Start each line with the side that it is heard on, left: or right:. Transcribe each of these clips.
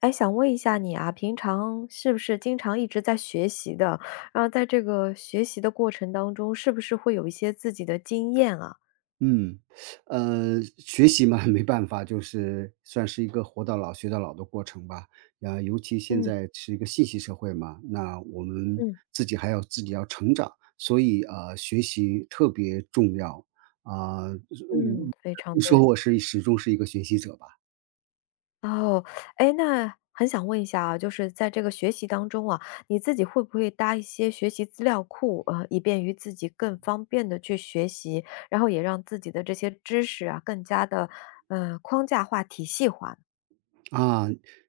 left: 哎，想问一下你啊，平常是不是经常一直在学习的？然后在这个学习的过程当中，是不是会有一些自己的经验啊？
right: 嗯。学习嘛，没办法，就是算是一个活到老学到老的过程吧。啊，尤其现
left: 嗯。
right: 在是一个信息社会嘛，那我们
left: 嗯。
right: 自己要成长，所以啊，学习特别重要啊。我
left: 嗯，非常
right: 我
left: 对。
right: 说我是始终是一个学习者吧。
left: 哦，哎，那很想问一下啊，就是在这个学习当中啊，你自己会不会搭一些学习资料库，以便于自己更方便的去学习，然后也让自己的这些知识啊，更加的框架化、体系化。
right: 啊，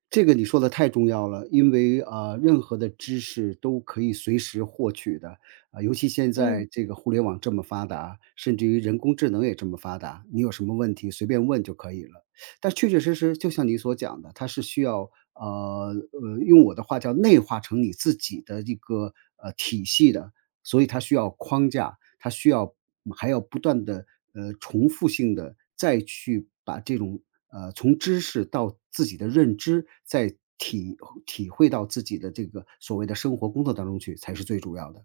right: 这个你说的太重要了，因为啊，任何的知识都可以随时获取的啊，尤其现
left: 嗯。
right: 在这个互联网这么发达，甚至于人工智能也这么发达，你有什么问题随便问就可以了。但确确实实，就像你所讲的，它是需要用我的话叫内化成你自己的一个体系的，所以它需要框架，它需要还要不断的重复性的再去把这种，从知识到自己的认知，再体会到自己的这个所谓的生活工作当中去，才是最主要的。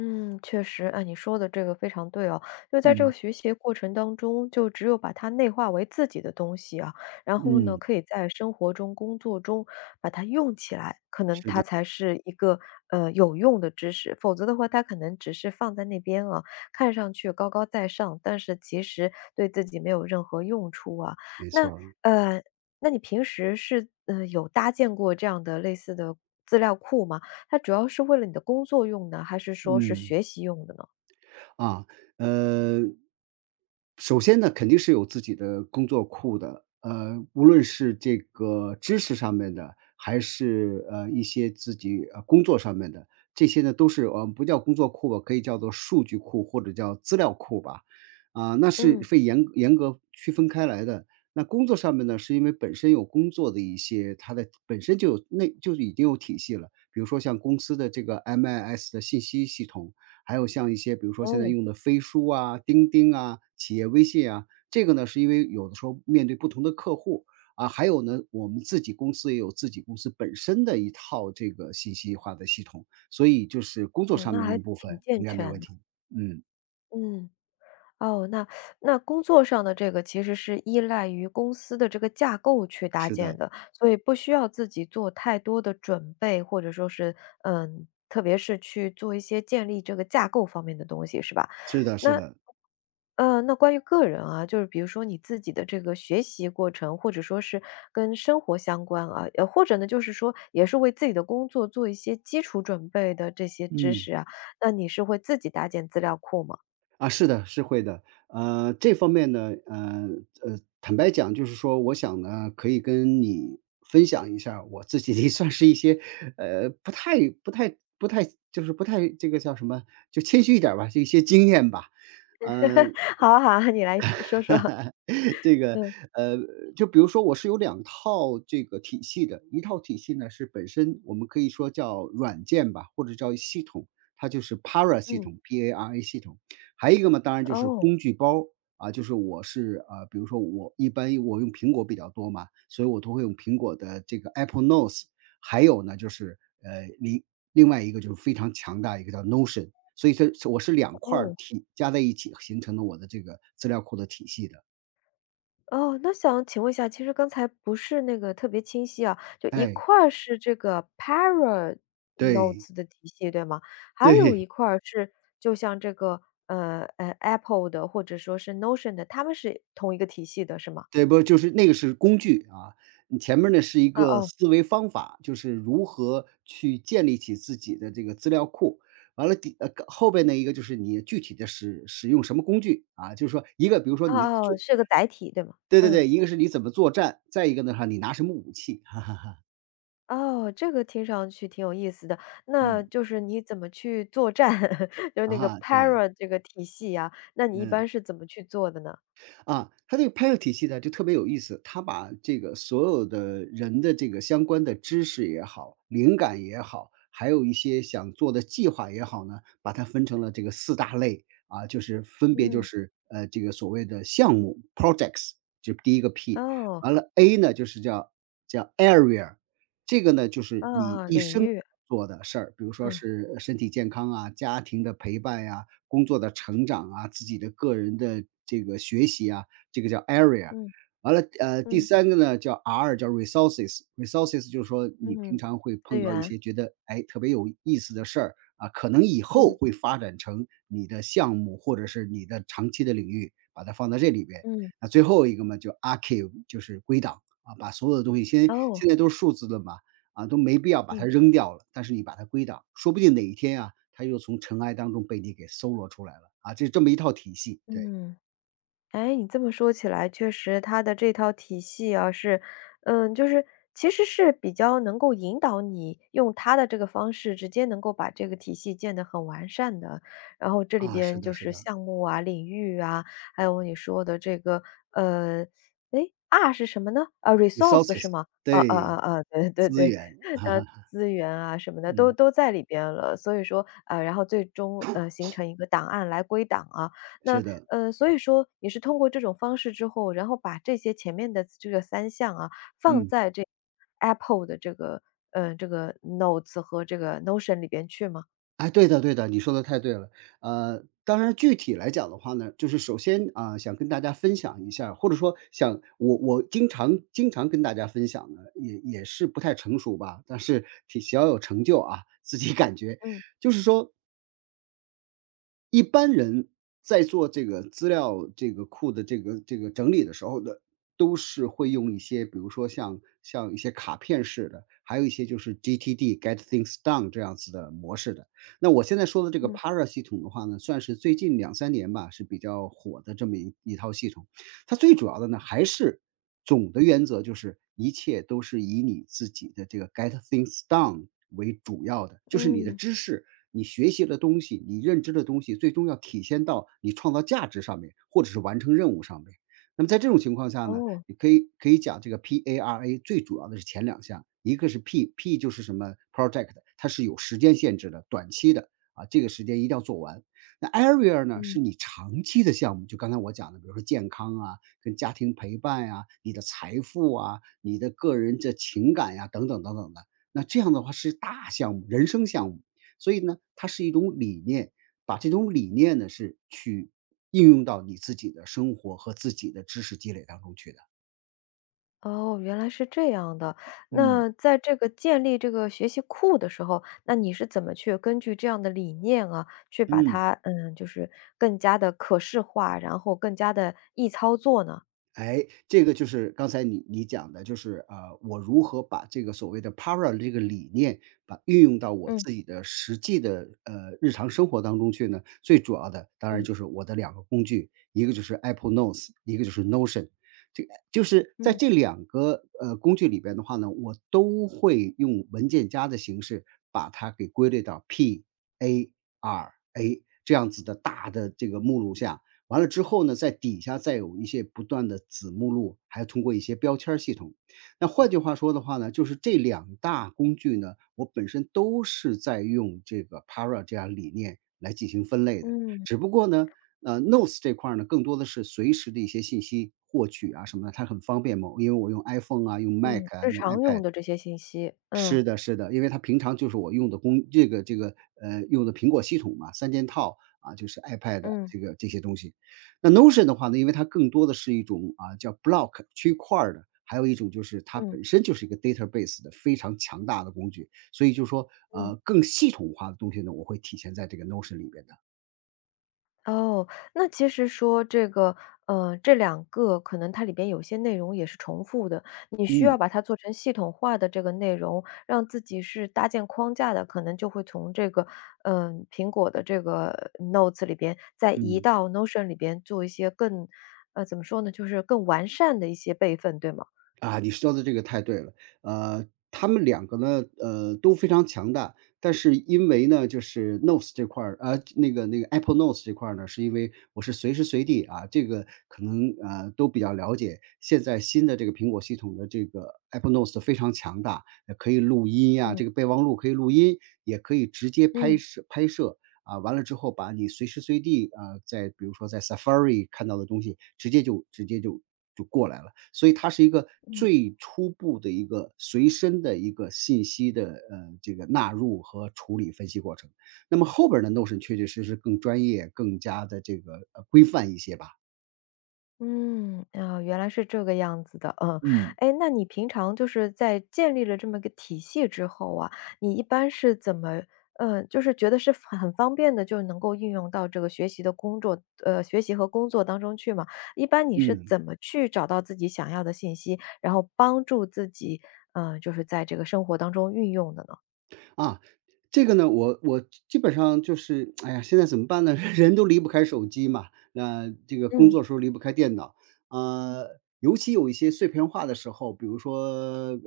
left: 嗯，确实，哎，你说的这个非常对哦。就在这个
right: 嗯。
left: 学习的过程当中，就只有把它内化为自己的东西啊，然后呢，
right: 嗯，
left: 可以在生活中、工作中把它用起来，可能它才是一个有用的知识。否则的话，它可能只是放在那边啊，看上去高高在上，但是其实对自己没有任何用处啊。
right: 没
left: 那
right: 错儿，
left: 呃，那你平时是有搭建过这样的类似的资料库吗？它主要是为了你的工作用的，还是说是
right: 嗯。
left: 学习用的呢？
right: 啊，呃，首先呢，肯定是有自己的工作库的，无论是这个知识上面的，还是一些自己工作上面的，这些呢都是不叫工作库吧，可以叫做数据库或者叫资料库吧，啊、那是
left: 嗯。
right: 被严格区分开来的。那工作上面呢，是因为本身有工作的一些，它的本身就有就已经有体系了，比如说像公司的这个 MIS 的信息系统，还有像一些比如说现在
left: 哦，
right: 用的飞书啊、钉钉啊、企业微信啊，这个呢是因为有的时候面对不同的客户啊，还有呢我们自己公司也有自己公司本身的一套这个信息化的系统，所以就是工作
left: 哦，
right: 上
left: 那
right: 面那
left: 还
right: 部
left: 挺
right: 分
left: 健
right: 应该没
left: 全
right: 问
left: 的。
right: 题。嗯，
left: 嗯。哦，那那工作上的这个其实是依赖于公司的这个架构去搭
right: 是
left: 建
right: 的，
left: 的，所以不需要自己做太多的准备，或者说是，嗯，特别是去做一些建立这个架构方面的东西，是吧？
right: 是的，是
left: 那
right: 的，
left: 那关于个人啊，就是比如说你自己的这个学习过程，或者说是跟生活相关啊，或者呢，就是说也是为自己的工作做一些基础准备的这些知
right: 嗯。
left: 识啊，那你是会自己搭建资料库吗？
right: 啊，是的，是会的。这方面呢，坦白讲，就是说，我想呢，可以跟你分享一下儿我自己的 算是一些，不太就是不太这个叫什么，就谦虚一点儿吧，就一些经验吧。呃，
left: 好啊好啊你来说说。
right: 这 个，
left: 嗯，
right: 呃，就比如说我是有两套这个体系的，一套体系呢，是本身我们可以说叫软件吧，或者叫系统，它就是 PARA 系
left: 嗯，
right: 统，PARA 系统。还有一个嘛，当然就是
left: 哦，
right: 工具包，啊，就是比如说我一般用苹果比较多嘛，所以我都会用苹果的这个 Apple Notes,还有呢就是，呃，另另外一个就是非常强大一个叫 Notion。所以这我是两块
left: 哦。
right: 儿体加在一起形成了我的这个资料库的体系的。
left: 哦，那想请问一下，其实刚才不是那个特别清晰啊，就一
right: 哎，
left: 块儿是这个
right: 对，
left: Paranotes 的体系，对吗？还有一
right: 对，
left: 块儿是就像这个Apple 的或者说是 Notion 的，他们是同一个体系的，是吗？
right: 对，不就是那个是工具啊，你前面儿呢是一
left: 哦
right: 个
left: 哦
right: 思维方法，就是如何去建立起自己的这个资料库。完了，后边的一个就是你具体的使用什么工具，啊，就是说一个比如说
left: 哦
right: 你
left: 哦，
right: 做
left: 是个载体，对吗？
right: 对对
left: 嗯，
right: 对，一个是你怎么作战，再一个呢哈你拿什么武器，哈哈，
left: 哦，这个听上去挺有意思的，那
right: 嗯，
left: 就是你怎么去作战，就是那个
right: 啊，对，
left: Para 这个体系呀，那你一般
right: 嗯。
left: 是怎么去做的呢？
right: 啊，它这个拍摄体系呢就特别有意思，它把这个所有的人的这个相关的知识也好、灵感也好，还有一些想做的计划也好呢，把它分成了这个四大类啊，就是分别就
left: 嗯，
right: 是这个所谓的项目 projects,就是第一个 P,
left: 哦，
right: 完了 A 呢就是叫 area,这个呢就
left: 哦
right: 是你
left: 哦，
right: 一
left: 领
right: 生
left: 域。
right: 做的事儿，比如说
left: 嗯，
right: 是身体健康啊、家庭的陪伴呀、工作的成长啊，自己的个人的这个学习啊，这个叫 area。
left: 嗯，
right: 完了，第
left: 嗯，
right: 三个呢叫 R,叫 resources，resources 就是说你
left: 嗯，
right: 平常会
left: 资
right: 碰到一
left: 源，
right: 些觉得哎特别有意思的事儿啊，可能以后
left: 嗯，
right: 会发展成你的项目或者是你的长期的领域，把它放在这里边。
left: 嗯，
right: 那最后一个嘛，就 archive,就是归档啊，把所有的东西，现在现
left: 哦，
right: 在都是数字的嘛，啊，都没必要把
left: 嗯，
right: 它扔掉了，但是你把它归档，说不定哪一天啊，它又从尘埃当中被你给搜罗出来了，啊，这么一套体系，对，
left: 嗯。哎，你这么说起来，确实它的这套体系啊，是，嗯，就是其实是比较能够引导你用它的这个方式，直接能够把这个体系建得很完善的。然后这里
right: 啊，是
left: 边
right: 的，
left: 就
right: 是
left: 是
right: 的
left: 项目啊、领域啊，还有你说的这个，呃，哎 R 是什么呢？啊，resource 是
right: ，resources,
left: 吗？啊啊啊
right: 对，
left: 啊，对对
right: 资
left: 对，
right: 源啊，
left: 资源啊什么的都
right: 嗯，
left: 在里边了。所以说，然后最终形成一个档案来归档啊。那
right: 是的，
left: 所以说你是通过这种方式之后，然后把这些前面的这个三项啊，放
right: 嗯，
left: 在这 Apple 的这个这个 Notes 和这个 Notion 里边去吗？
right: 哎，对的，对的，你说的太对了。当然具体来讲的话呢，就是首先啊、想跟大家分享一下，或者说想我经常跟大家分享的，也是不太成熟吧，但是挺小有成就啊，自己感觉，
left: 嗯
right: 就是说一般人在做这个资料这个库的这个整理的时候呢，都是会用一些，比如说像一些卡片式的，还有一些就是 GTD（Get Things Done) 这样子的模式的。那我现在说的这个
left: 嗯
right: Para 系统的话呢，算是最近两三年吧，是比较火的这么一套系统。它最主要的呢，还是总的原则就是一切都是以你自己的这个 get things done 为主要的，就是你的
left: 嗯，
right: 知识、你学习的东西、你认知的东西，最终要体现到你创造价值上面，或者是完成任务上面。那么在这种情况下呢，
left: 哦，
right: 你可以讲这个 PARA 最主要的是前两项，一个是 P，P 就是什么 project,它是有时间限制的，短期的啊，这个时间一定要做完。那 Area 呢，
left: 嗯。
right: 是你长期的项目，就刚才我讲的，比如说健康啊、跟家庭陪伴呀、你的财富啊、你的个人的情感呀、等等等等的。那这样的话是大项目，人生项目，所以呢，它是一种理念，把这种理念呢是去应用到你自己的生活和自己的知识积累当中去的。
left: 哦，原来是这样的。
right: 嗯。
left: 那在这个建立这个学习库的时候，那你是怎么去根据这样的理念啊，去把
right: 嗯。
left: 它，嗯，就是更加的可视化，然后更加的易操作呢？
right: 哎，这个就是刚才你讲的，就是我如何把这个所谓的 POWER 这个理念，把运用到我
left: 嗯
right: 自己的实际的日常生活当中去呢？最主要的当然
left: 嗯
right: 就是我的两个工具，一个就是 Apple Notes,一个就是 Notion。这个就是在
left: 嗯
right: 这两个工具里边的话呢，我都会用文件夹的形式把它给归类到 PARA 这样子的大的这个目录下。完了之后呢，在底下再有一些不断的子目录，还要通过一些标签儿系统。那换句话说的话呢，就是这两大工具呢，我本身都是在用这个 Para 这样理念来进行分类的，
left: 嗯。
right: 只不过呢，Notes 这块儿呢，更多的是随时的一些信息获取啊什么的，它很方便嘛，因为我用 iPhone 啊，用 Mac
left: 嗯，
right: 啊，
left: 日
right: 用
left: 常用
right: iPad。
left: 的这些信息，嗯。
right: 是的，是的，因为它平常就是我用的工这个这个，呃，用的苹果系统嘛，三件套，啊，就是 iPad
left: 嗯
right: 这个这些东西。那 Notion 的话呢，因为它更多的是一种，啊，叫 block 区块儿的，还有一种就是它
left: 嗯
right: 本身就是一个 database 的非常强大的工具，所以就说，
left: 嗯。
right: 更系统化的东西呢，我会体现在这个 Notion 里边的。
left: 哦，那其实说这个，这两个可能它里边有些内容也是重复的，你需要
right: 嗯，
left: 把它做成系统化的这个内容，让自己是搭建框架的，可能就会从这个，嗯，苹果的这个Notes 里边再移
right: 嗯。
left: 到 Notion 里边做一些更怎么说呢，就是更完善的一些备份，对吗？
right: 啊，你说的这个太对了。呃，他们两个呢，都非常强大，但是因为呢，就是 Notes 这块儿，那个 Apple Notes 这块儿呢，是因为我是随时随地啊，这个可能都比较了解。现在新的这个苹果系统的这个 Apple Notes 非常强大，可以录音呀、这个
left: 嗯
right: 备忘录可以录音，也可以直接拍
left: 嗯。
right: 摄拍摄。啊，完了之后，把你随时随地啊、在比如说在 Safari 看到的东西，直接就就过来了。所以它是一个
left: 嗯。
right: 最初步的一个随身的一个信息的，这个纳入和处理分析过程。那么后边儿的 Notion 确确实实更专业、更加的这个，规范一些吧。
left: 嗯，啊，原来是这个样子的，嗯，
right: 嗯。
left: 哎，那你平常就是在建立了这么个体系之后啊，你一般是怎么，就是觉得是很方便的，就能够运用到这个学习的工作，学习和工作当中去嘛？一般你是
right: 嗯。
left: 怎么去找到自己想要的信息，然后帮助自己，就是在这个生活当中运用的呢？
right: 啊，这个呢，我基本上就是，哎呀，现在怎么办呢？人都离不开手机嘛，那这个工
left: 嗯
right: 作时候离不开电脑，呃，尤其有一些碎片化的时候，比如说，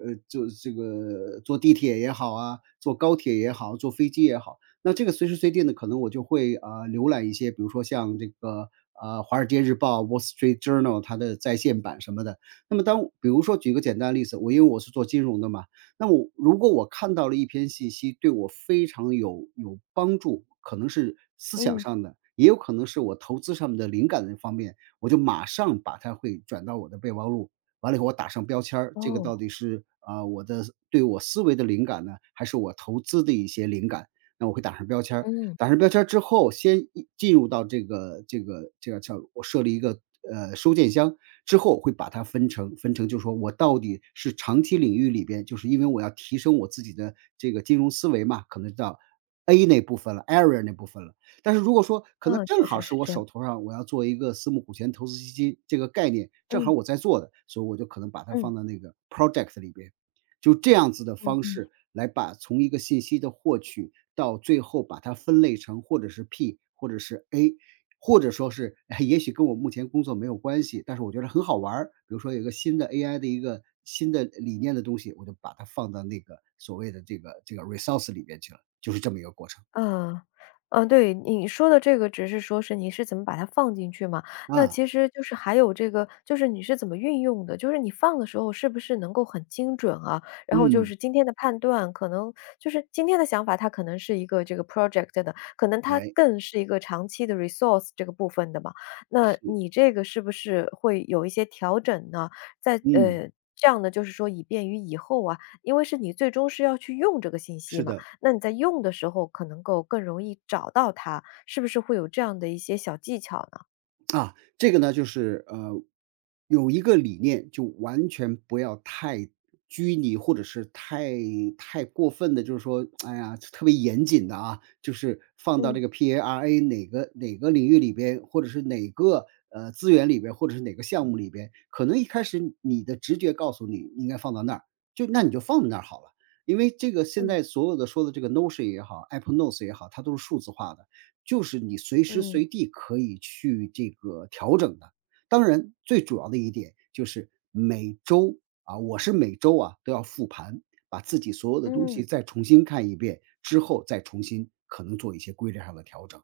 right: 就这个坐地铁也好啊，坐高铁也好，坐飞机也好，那这个随时随地呢，可能我就会啊、浏览一些，比如说像这个《华尔街日报》（Wall Street Journal） 它的在线版什么的。那么当比如说举个简单的例子，我因为我是做金融的嘛，那么如果我看到了一篇信息，对我非常有帮助，可能是思想
left: 嗯
right: 上的，也有可能是我投资上面的灵感的方面，我就马上把它会转到我的备忘录。完了以后，我打上标签儿，这个到
left: 哦，
right: 底是啊、我的对我思维的灵感呢，还是我投资的一些灵感？那我会打上标签儿。
left: 嗯
right: 打上标签儿之后，先一进入到这个叫我设立一个收件箱之后，会把它分成，就是说我到底是长期领域里边，就是因为我要提升我自己的这个金融思维嘛，可能到 A 那部分了，area 那部分了。但是如果说可能
left: 嗯，
right: 正
left: 确
right: 好
left: 实是
right: 是我
left: 这样，
right: 手头上我要做一个私募股权投资基金这个概念，正
left: 嗯
right: 好我在做的，所以我就可能把它
left: 嗯
right: 放到那个 project 里边。就这样子的方
left: 嗯。
right: 式来把从一个信息的获取到最后把它分类成或者是 P 或者是 A，或者说是，哎也许跟我目前工作没有关系，但是我觉得很好玩儿。比如说有一个新的 AI 的一个新的理念的东西，我就把它放到那个所谓的这个 resource 里边去了，就是这么一个过程。
left: 嗯，嗯，对，你说的这个只是说是你是怎么把它放进去嘛，那
right: 啊，
left: 其实就是还有这个，就是你是怎么运用的，就是你放的时候是不是能够很精准啊？然后就
right: 嗯，
left: 是今天的判断，可能就是今天的想法，它可能是一个这个 project 的，可能它
right: 哎，
left: 更是一个长期的 resource 这个部分的嘛。那你这个是不是会有一些调整呢？在
right: 嗯，
left: 这样的就是说以便于以后啊，因为是你最终是要去用这个信息
right: 是
left: 嘛。
right: 的。
left: 那你在用的时候可能够更容易找到它，是不是会有这样的一些小技巧呢？
right: 啊，这个呢，就是有一个理念，就完全不要太拘泥，或者是太过分的，就是说，哎呀，特别严谨的啊，就是放到
left: 嗯
right: 这个 PARA 哪个领域里边，或者是哪个资源里边，或者是哪个项目里边，可能一开始你的直觉告诉你应该放到那儿，就那你就放在那儿好了。因为这个现
left: 嗯。
right: 在所有的说的这个 Notion 也好，Apple Notes 也好，它都是数字化的。就是你随时
left: 嗯
right: 随地可以去这个调整的。当然，最主要的一点就是每周啊，我是每周啊都要复盘，把自己所有的东
left: 嗯。
right: 西再重新看一遍，之后再重新可能做一些规律上的调整。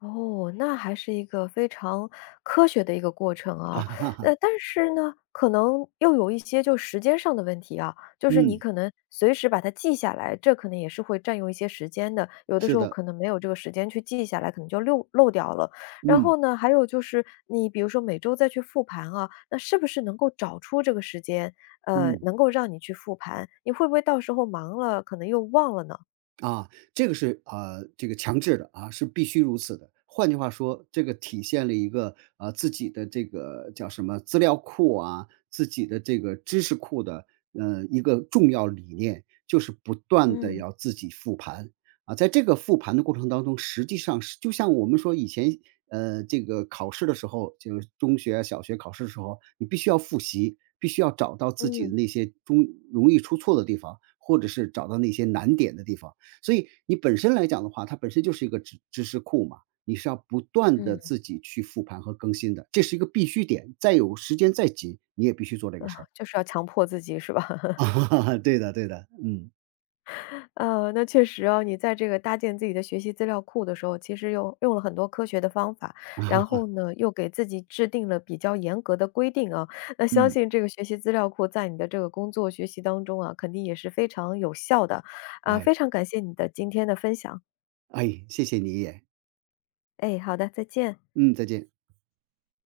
left: 哦，那还是一个非常科学的一个过程啊。但 是呢，可能又有一些就时间上的问题啊，就是你
right: 嗯，
left: 可能随时把它记下来，这可能也是会占用一些时间的。有的时
right: 是
left: 候
right: 的，
left: 可能没有这个时间去记下来，可能就漏掉了。然
right: 嗯
left: 后呢，还有就是你比如说每周再去复盘啊，那是不是能够找出这个时间，
right: 嗯。
left: 能够让你去复盘？你会不会到时候忙了，可能又忘了呢？
right: 啊，这个是这个强制的啊，是必须如此的。换句话说，这个体现了一个自己的这个叫什么资料库啊，自己的这个知识库的一个重要理念，就是不断的
left: 嗯
right: 要自己复盘啊。在这个复盘的过程当中，实际上是就像我们说以前这个考试的时候，就是中学啊、小学考试的时候，你必须要复习，必须要找到自己的
left: 嗯
right: 那些中容易出错的地方，或者是找到那些难点的地方。所以你本身来讲的话，它本身就是一个知识库嘛，你是要不断的
left: 嗯。
right: 自己去复盘和更新的，这是一个必须点，再有时间再紧，你也必须做这个事
left: 啊，
right: 儿。
left: 就是要强迫自己，是吧？
right: 啊。对的对的，嗯，
left: 那确实哦，你在这个搭建自己的学习资料库的时候，其实用了很多科学的方法，然
right: 啊
left: 后呢，又给自己制定了比较严格的规定啊。那相
right: 嗯，
left: 信这个学习资料库在你的这个工作学习当中啊，肯定也是非常有效的。啊，
right: 哎，
left: 非常感谢你的今天的分享。
right: 哎，谢谢你也，
left: 哎，好的，再见。
right: 嗯，再见。